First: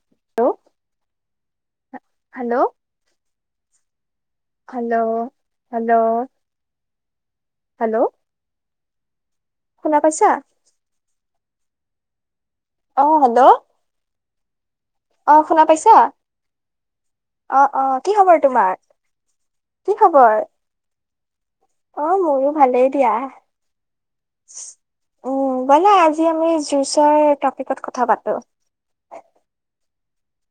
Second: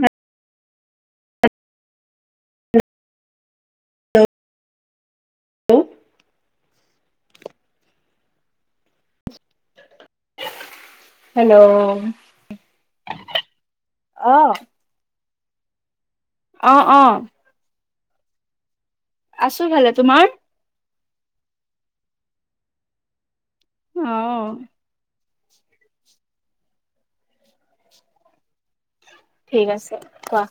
Hello hello hello hello hello hello শুনা পাইছা? Hello অ', হেল্লো' অঁ। অ', শুনা পাইছা? অঁ, অঁ। অ অ কি খবৰ তোমাৰ? আছো ভালে, কি তোমাৰ? খবৰ? অ' মোৰো ভালেই দিয়া। অহ। উম, বোলা আজি আমি যুচৰ টপিকত কথা পাতো। ঠিক আছে কোৱা।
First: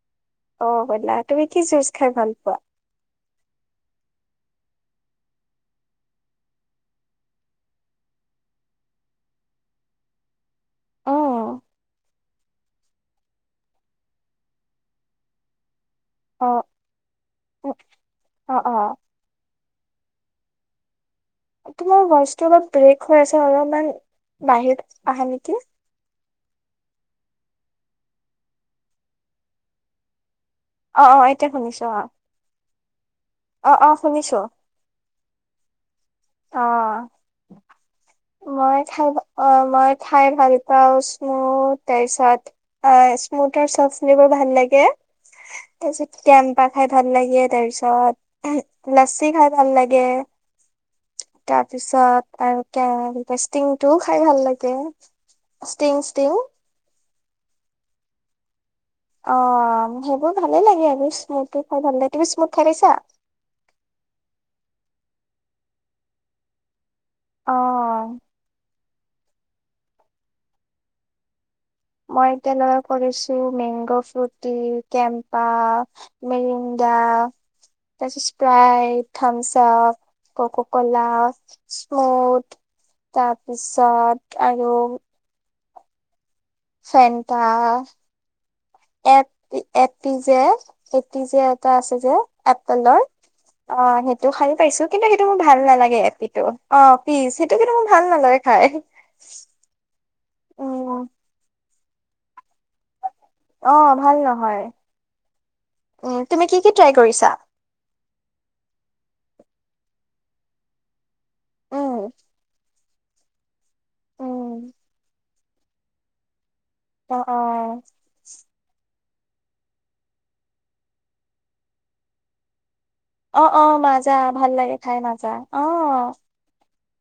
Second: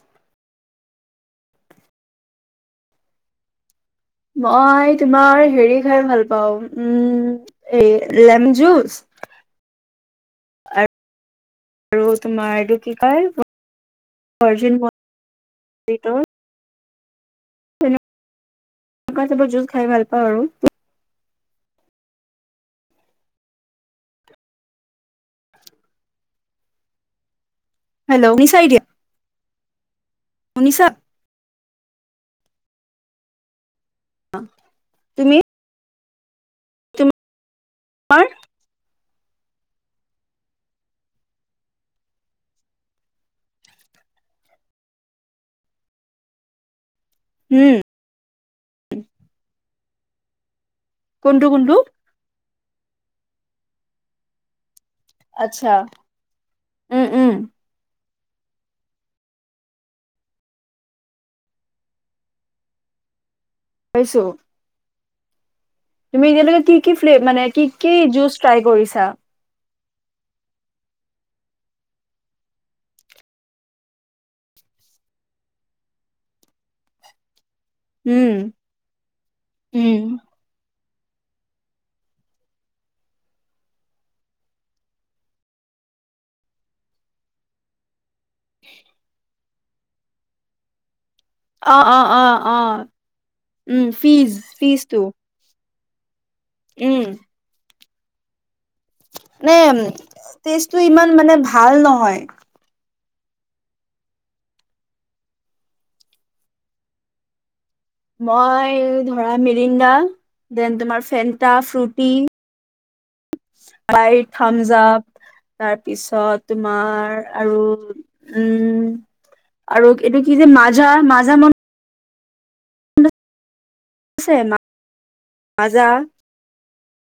অ' ক'লা তুমি কি জুচ খাই ভাল পোৱা? মই তোমাৰ হেৰি খাই ভাল পাওঁ, উম এ লেমন জুচ, উম আৰু তোমাৰ এইটো কি কয় ভৰ্জিন মহিট'। অ'। উ অ অ [unintelligible] খাই ভাল পাওঁ আৰু। তোমাৰ ভইচটো অলপ ব্ৰেক হৈ আছে, অলপমান বাহত আহা নেকি হেল্লো, শুনিছা এতিয়া? শুনিছা? অ অ এতিয়া শুনিছ অ [inaudible] অ' অ' শুনিছো [inaudible] তুমি অ' তোমাৰ মই খাই অ' মই খাই ভাল পাও স্মুথ তাৰ পিছত অ স্মুথৰ চবচুলিবোৰ ভাল লাগে তাৰপিছত ম পা। খাই ভাল লাগে তাৰ উম পিছত লচছি খাই ভাল লাগে। গে - কোনটো কোনটো? তাৰপিছত আৰু- ষ্টিং টোও খাই ভাল লাগে। আচ্ছা ষ্টিং ষ্টিং উম উম। অ' সেইবোৰ ভালেই লাগে আৰু স্মুথ খাই ভাল তুমি স্মুথ খাই পাইছা? পাইছোঁ। তুমি যেনেকে কি - কি ফ মে কি কি অ', জুচ ট্ৰাই কৰিছা? আটা [unintelligible] মই এতিয়া লগে কৰিছো মেংগ' ফ্ৰুতি, কেম্পা, মিৰিণ্ডা তাৰপিছত উম। স্প্ৰাইত উম থামছআপ কক কলা স্মুথ তাৰপিছত আৰু ফেনতা। এক এপি যে- যে এটা অ', আছে অ', যে অ', অ', এপেলৰ উম, অ' সেইটো ফিজ খাই পাইছো ফিজটো কিন্তু সেইটো মোৰ ভাল নালাগে। [unintelligible] অ' উম। ফিজ সেইটো কি- ভাল নালাগে- হয়। টেষ্ট টো ইমান মানে ভাল ন- হয়। অ' ভাল নহয়, উম তুমি কি কি ট্ৰাই কৰিছা? মই ধৰা মিৰিডা দেন তোমাৰ ফেন- তা উম ফ্ৰুটি- আই উম থামজাপ তাৰ পিছত- অ তোমাৰ অ আৰু উম- আৰু এটো কি যে মাজা মাজা অ অ মাজা আছে ভাল লাগে খাই মাজা মাজা অহ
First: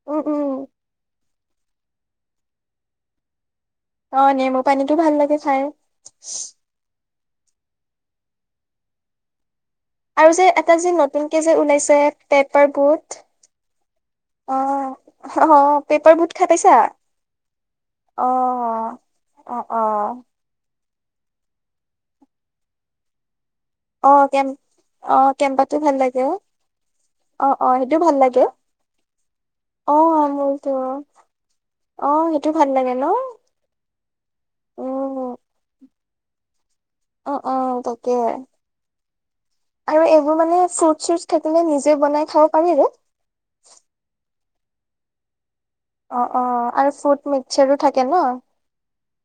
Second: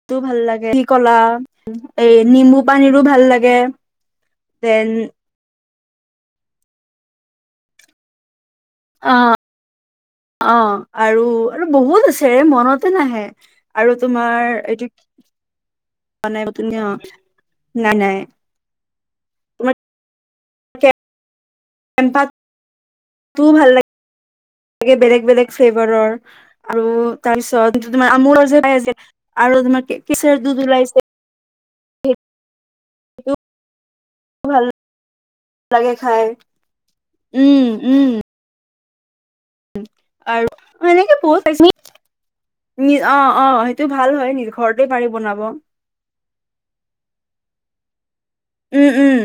টো উম ভাল উম। লাগে কি কলা এই নিম্বু পানীৰো ভাল লাগে। অ নেমু দেন পানীটো ভাল লাগে খাই। [unintelligible] অ আৰু যে এটা অ', যে আৰু নতুনকে যে আৰু ওলাইছে বহুত আছে পেপাৰ মনতে বুট নাহে। আৰু তোমাৰ অ এইটো আহ পেপাৰ বুট নাই খাই তুমি পাইছা, অ নাই নাই অ অ তোমাৰ অ অ কেম্পাত টো ভাল অ কেম লাগে অ বেলেগ বেলেগ কেম্পাতো ভাল ফ্লেভাৰৰ লাগে অ আৰু অ অ তাৰপিছত সেইটো তোমাৰ ভাল লাগে আমোলৰ যে পাই [unintelligible] আৰু তোমাৰ অ কেচৰ দুধ মোৰতো ওলাইছে অ সেইটো ভাল লাগে ন ভাল উম লাগে খাই অ অ উম উম তাকে এইবোৰ আৰু মানে ফ্ৰুট সেনেকে চুট [unintelligible] অ অ থাকিলে নিজে বনাই খাব পাৰি আৰু সেইটো ভাল হয় নিজ ঘৰতে পাৰি বনাব। অ' অ' আৰু ফুট মিক্সচাৰো থাকে ন? উম উম,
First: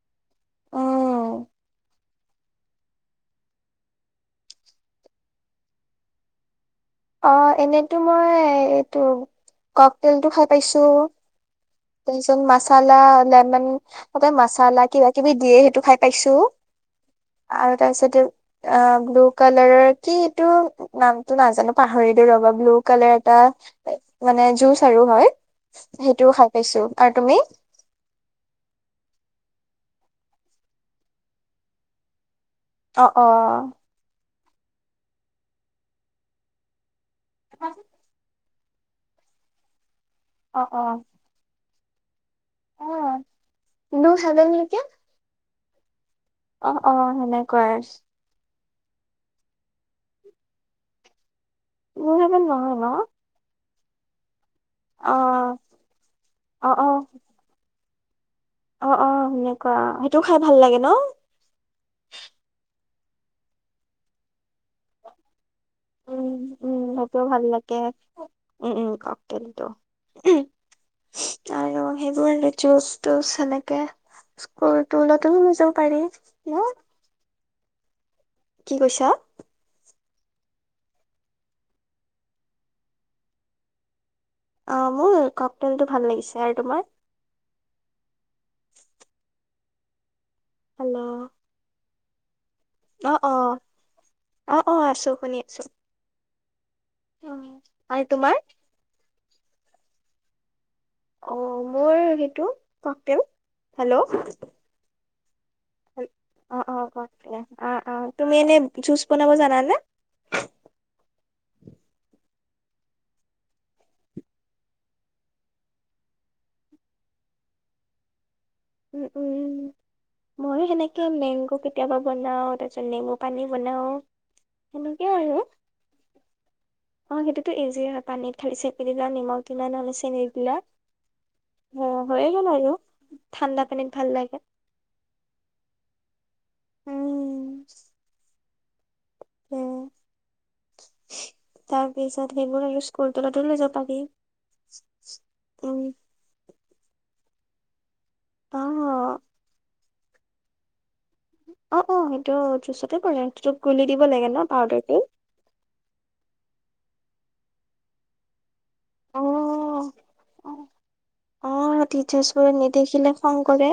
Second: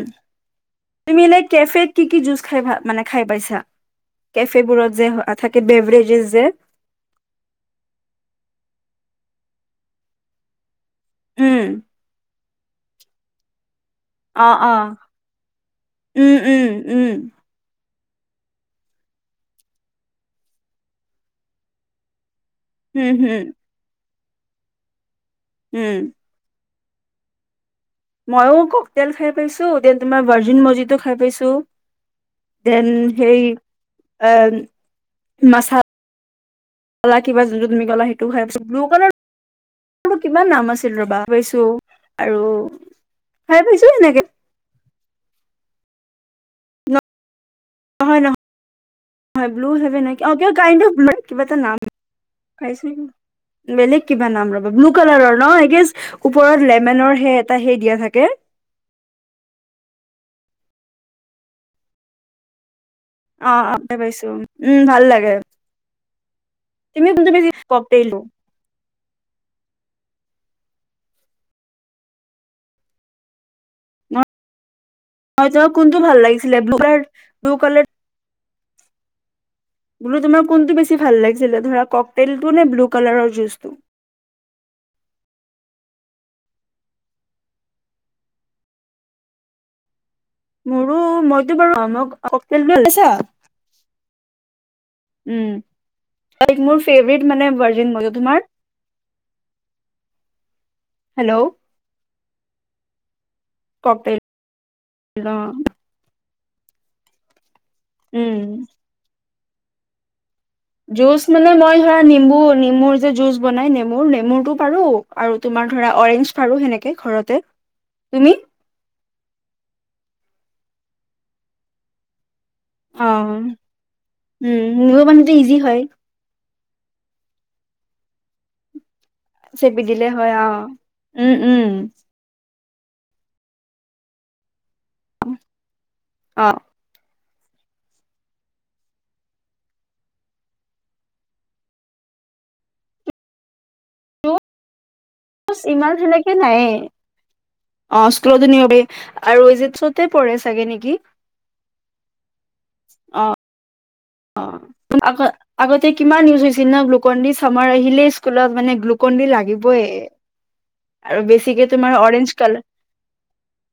তুমি এনে উম কেফে'ত কি কি জুচ খাই ভা মানে খাই পাইছা? কেফে বোৰত যে থাকে বেভৰেজেছ যে। অ' এনেতো মই এইটো কক'তেলটো খাই পাইছো। উম তো পাই মাছালা লেম'ন। তাতে অ অ মাছালা কিবা-কিবি দিয়ে, সেইটো খাই পাইছো। উম উম উম আৰু, তাৰপিছতে, অ' ব্লু কালাৰৰ কি এইটো নামটো নাজানো? পাহৰিলোঁ ৰ'বা! ব্লু উম হম কালাৰ এটা হম মানে জুচ আৰু হয় উম সেইটোও খাই পাইছো আৰু তুমি মইয়ো কক তেল খাই পাইছো এ তোমাৰ ভাৰ্জিন মছজিদো খাই পাইছো দেন অ অ সেই মাছাত কলা কিবা যোনটো তুমি ক'লা সেইটো খাই পাইছো ব্লু কালাৰ তোক কিমান অ নাম আছিল ৰবা পাইছো আৰু অ অ খাই পাইছো এনেকে [unintelligible] অ অ সেনে কোৱাছ হয় ব্লু হ নেকি কণ্ অফ ব্ল [unintelligible] বেলেগ কিবা নাম ব্লু অ কালাৰৰ ন এ গেষ্ট অ অ লেমেনৰ সে এটা স দিয়া থাকে অ অ সেনেকুৱা সেইটো খাই ভাল লাগে ন অ আগতে পাইছো উম ভাল লাগে উম উম তুমি মোকও কোনটো ভাল বেছি লাগে ককটেলটো উম উম ককটেলটো আৰু সেইবোৰ আৰু জুচ তুচ সেনেকে মই লৈ তোমাক যাব কোনটো পাৰি ভাল ন লাগিছিলে ব্লু ব্লু কালাৰ কি কৈছা বোলো তোমাৰ কোনটো বেছি ভাল লাগিছিলে ধৰা ককটলটো নে ব্লু কালাৰৰ জুচটো অ মোৰ কক তেলটো ভাল লাগিছে আৰু তোমাৰ মোৰো হেল্ল' মইতো বাৰু অ ককটেলটো লৈছা অ অ অ অ আছো শুনি উম আছো মোৰ ফেবেট অ মানে ভাৰ্জিন মই তোমাৰ অ হেল্ল' মোৰ সেইটো ককটেল হেল্ল' ককটেল অ অ অ কে অ অ তুমি উম এনে জুজ বনাব জানা ন নে জুচ মানে মই ধৰা নেম্বু নেমুৰ যে জুচ বনাই নেমুৰ নেমুৰতটো পাৰো আৰু তোমাৰ ধৰা অৰেঞ্জ পাৰো সেনেকে ঘৰতে তুমি উম উম ময়ো সেনেকে মেংগো কেতিয়াবা বনাও তাৰ পাছত নেমু অ পানী বনাও উম নিমু সেনেকেও পানীটো আৰু ইজি হয় অ' সেইটো জি পানীত খালিছে দিলা নিমখ চেপি দিমানল দিলে হয় অ চেনবিলা উম উম অ' হৈয়ে গল আৰু ঠাণ্ডা পানীক ভাল লাগে। অ' উম তাৰ পিছত সেইবোৰ আৰু স্কুল তলটো লৈ যাব তাকি, ইমান সেনেকে নাইে অ' স্কুলতো নিয়ম আৰু এই যে চত তে পঢ়ে চাগে নেকি অ' অ' সেইটো [unintelligible] অ কৰে তোক গুলি দিব লাগে ন অ' পাউদাৰটো। আগ আগতে কিমান নিউজ হৈছিল ন? [unintelligible] চামাৰ আহিলে স্কুলত মানে গ্লুকন অ দি লাগিবই। আৰু অ বেছিকে তোমাৰ অৰেঞ্জ টিচাৰ্চ বোৰে কালাৰ, নেদেখিলে খং কৰে।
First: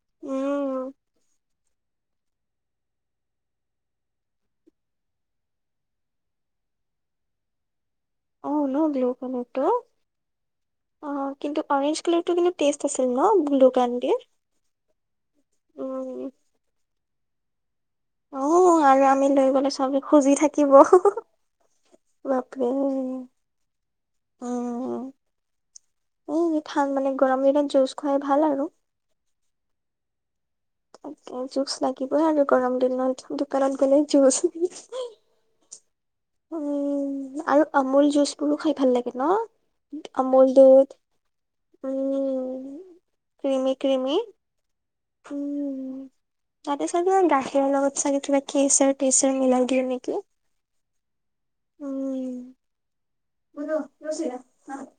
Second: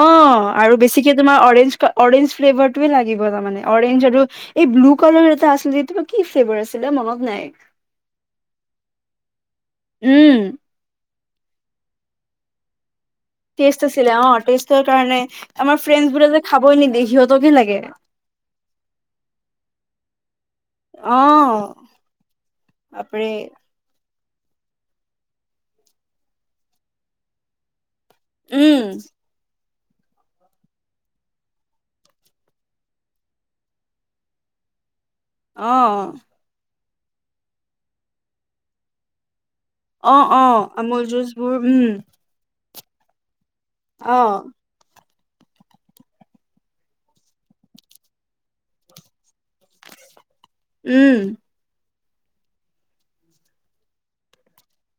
অ' আৰু উম বেছিকে তোমাৰ অ অৰেঞ্জ কা‌ অৰেঞ্জ ফ্লেভাৰটোৱে লাগিব মানে, অৰেঞ্জ আৰু এই ব্লু কলাৰৰ এটা আছিল, সেইটো বা কি ফ্লেভাৰ আছিলে‌ মনত নাই। অ'‌‌ ন [unintelligible] উম। অ' কিন্তু অৰেঞ্জ কালাৰ টো কিন্তু টেষ্ট আছিল ন ব্লু টেষ্ট আছিলে কালাৰটোৰ। অ' টেষ্টৰ কাৰণে, আমাৰ ফ্ৰেইণ্ডছ উম বো যে খাবই নিদে সিহঁত গি লাগে অ' আৰু আমি লৈ গলে চবে খুজি থাকিব অ বাপৰে। বাপৰে অ'। উ ঠাণ্ডা মানে গৰম দিনত জুচ খুৱাই ভাল আৰু। উম তাকে জুচ লাগিব আৰু গৰম দিনত, দোকানত গ'লে জুচ দি। অ' আৰু আমুল জুচ বোৰো খাই ভাল লাগে ন অ' আমুল অ' দুধ আমুল যুজবোৰ উম ক্ৰিমি ক্ৰিমি অ', উম তাতে চাগো গাখীৰৰ লগত চাগে কিবা কেচাৰ টচাৰ মিলাই দিলে নেকি? উম। [unintelligible]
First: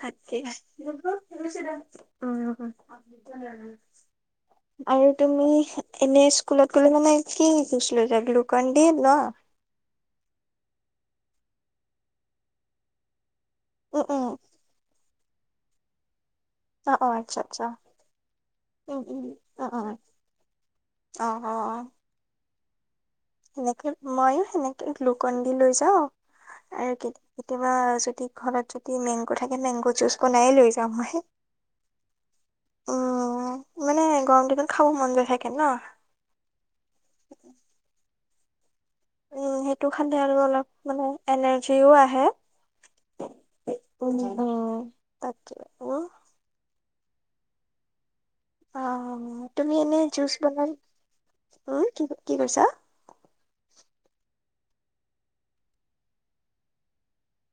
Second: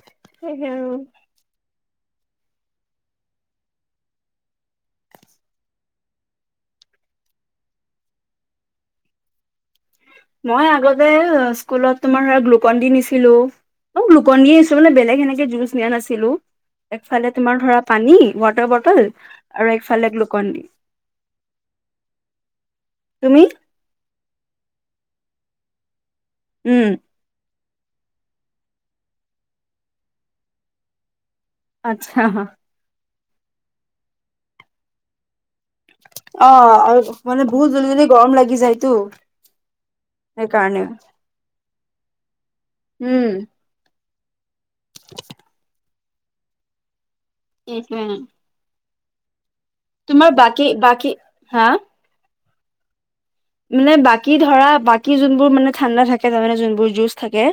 তাকেই। সেইহে আৰু। অঁ, আৰু তুমি এনে স্কুলত গ'লে মানে কি জোছ লৈ যোৱা গ্লুকন দিয়ে ন। মই আগতে স্কুলত তোমাৰ ধৰা গ্লুকন দি নিছিলো উম, আৰু উম, গ্লোকন দিয়ে আছলতে বেলেগ সেনেকে কে যুঁচ নিয়া নাছিলো। অ', অ', একফালে আচ্ছা, তোমাৰ আচ্ছা, ধৰা পানী ৱাটাৰ উম, বটল উম, উম, আৰু উম, একফালে গ্লুকন দি। অ', অ', তুমি? সেনেকে ময়ো সেনেকে গ্লুকন দি লৈ যাওঁ উম, আৰু কি কেতিয়াবা যদি ঘৰত যদি মেংগ' থাকে মেংগ জুচ বনাইয়ে লৈ যাওঁ মই। আচ্ছা হা। উম মানে গৰম দিনত খাব মন নাথাকে অঁ আৰু মানে বহুত জল্দি - জল্দি গৰম লাগি যায় উম, সেইটো খালে আৰু অলপ মানে এনাৰ্জিও আহে। উম, [inaudible] উম তাকে। আৰু [unintelligible] অ', তুমি এনে তোমাৰ জুচ বাকী বনালে, বাকী হা উম কি কি কৈছা। মানে বাকী ধৰা বাকী যোনবোৰ মানে ঠাণ্ডা থাকে তাৰমানে যোনবোৰ জুচ থাকে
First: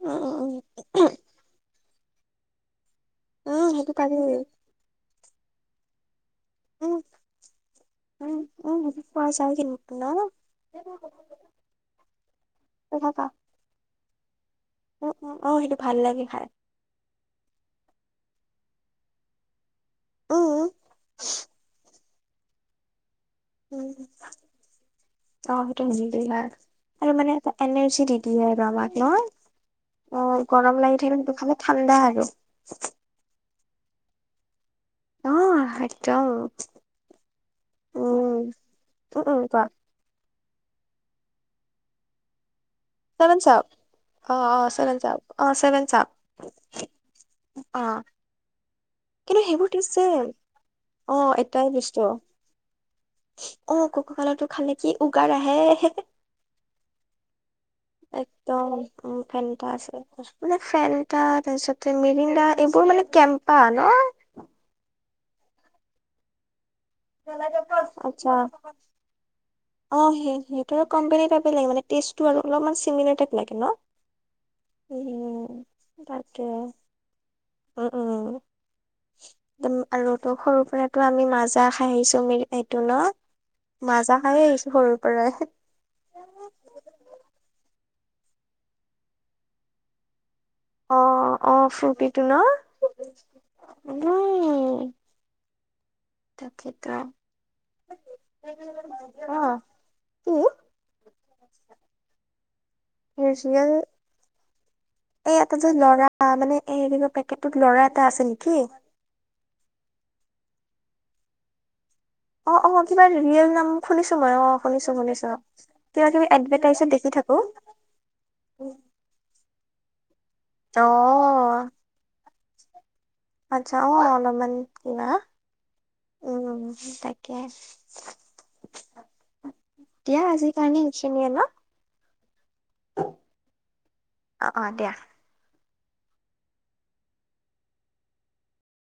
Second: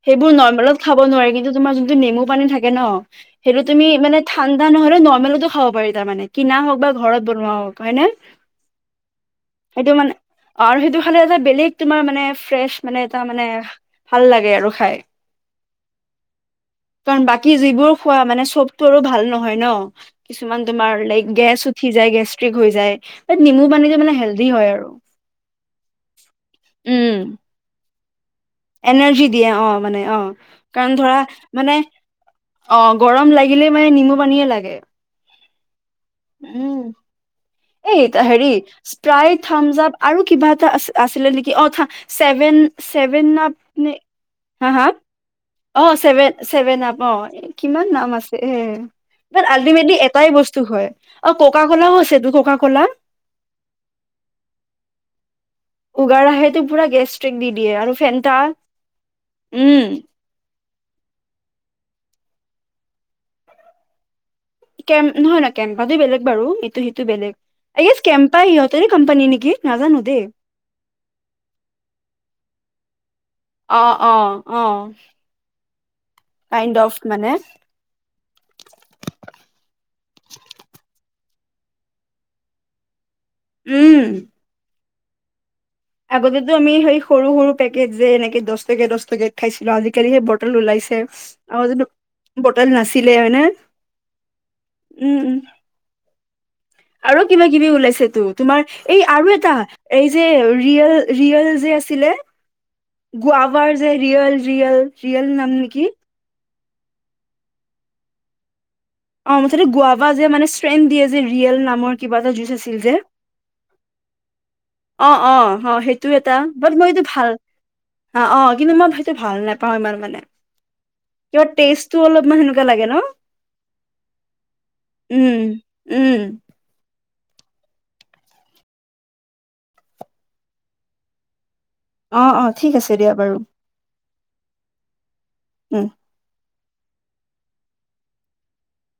উম, উম, সেইবোৰ নৰ্মেলত খাব উম, নোৱাৰি, কিন্তু তোমাৰ যুন টো নেমু পানী থাকে ন সেইটো উম, তুমি পাৰি মানে ঠাণ্ডা নহলেও নৰ্মেলট খাব পাৰি তাৰ মানে। কিনা হওক বা উম, ঘৰত বনোৱা হওক হয়নে, উম, উম, পোৱা যায় কিন্তু সেইটো মানে অঁ আৰু ন। সেইটো খালে এটা বেলেগ তোমাৰ মানে ফ্ৰেচ মানে এটা খাবা মানে ভাল লাগে গে আৰু খাই, উম উম অ সেইটো ভাল লাগে খাই কাৰণ বাকী যিবোৰ খোৱা মানে চব তৰুো ভাল নহয় ন। কিছুমান উম তোমাৰ লাইক গেছ উঠি যায় গেছ স্ত্ৰীক হৈ যায়। এই নেমু উম পানীটো মানে হেল্ডি হয় আৰু। অ' উম আৰু মান [unintelligible] [inaudible] এনাৰ্জি দিয়ে অ মানে অ' গৰম লাগি কাৰণ থাকিলে ধৰা সেইটো খালে মানে ঠাণ্ডা আৰু অ' গৰম লাগিলে মানে নিমু পানীয়ে লাগে। অ' হে উম এই উম হেৰি উম স্প্ৰাই উম কোৱা থাম আপ আৰু কিব এটা আ আছিলে নেকি অ' থা ছেভেন ছেভেন চেভেন আপ চাপ অ অ হা হা চেভেন চাপ চেভেন অ' চাপ ছেভেন চছেভেন আপ অ' অ কিমান নাম আছে হ ব কিন্তু সেইবোৰ টেষ্ট আল্টিমেটলি চেম এটাই বস্তু হয় অ আৰু ককা এটাই কলাও বস্তু আছে খলা [unintelligible] অ' কক কালৰ টো খালে কি উগাৰ আহে। সে উগাৰ আহেটো পুৰা গেষ্ট্ৰিক দি দিয়ে আৰু ফেন্টা একদম উ ফেনটা উম আছে মানে ফেনাতা তা পিছত মিৰিডা, এইবোৰ মানে কেম্পা ন? কেম্প নহয় নহয়, কেম্পাটো বেলেগ বাৰু। এইটো হিটো আচ্চা কোম্পানী নেকি নাজানো অ' দেই সেইটো আৰু কম্পেনী তেচটো আৰু অলপমান চিমি টাইপ লাগে ন অ' অ' অ' উম কাইণ্ড অফ মানে। উমম আৰু তো সৰু পৰাতটো আমি মাজা খাই আহিছো মেৰী এইটো ন? মাজা খাই আহিছোঁ সৰু পৰা আগতেটো আমি সেই সৰু সৰু পেকেজ যে এনেকে দহটকে দহটকে খাইছিলো, আজিকালি সেই ব বটল ওলাইছে, অ অ আৰু আগতেটো ফ্ৰুটিটো ন বটল নাছিলে হয়নে উম উম উম। তাকেতো আৰু কিবা কিবি ওলাইছে তো তোমাৰ এই আৰু অ এটা এই যে কি ৰিয়েল যে আছিলে গুয়াৱাৰ ৰিয়েল। ৰিয়েল ৰিয়েল এ নাম এটা যে নেকি ল'ৰা মানে এই পেকেটত লৰা এটা আছে নেকি? অ' মুঠতে গুয়াৱা যে মানে শ্ৰেন দিয়ে যে ৰিয়েল নামৰ কিবা এটা জুচ অ' আছিল অ' যে কিবা ৰিয়েল নাম শুনিছো মই অ' শুনিছো অ' শুনিছো অ' অ' সেইটো কিবা কিবি এটা বাট এডভাৰটাইজত মই এইটো দেখি ভাল থাকো অ' অ' কিন্তু মই সেইটো ভাল নাপাওঁ ইমান মানে কিবা অ টেষ্টটো অলপমান লাগে ন আচ্ছা অ' অলপমান কিবা উম উম দিয়া আজিৰ কাৰণে এইখিনিয়ে ন, অ' অ' ঠিক আছে দিয়া বাৰু অ' অ' দিয়া উম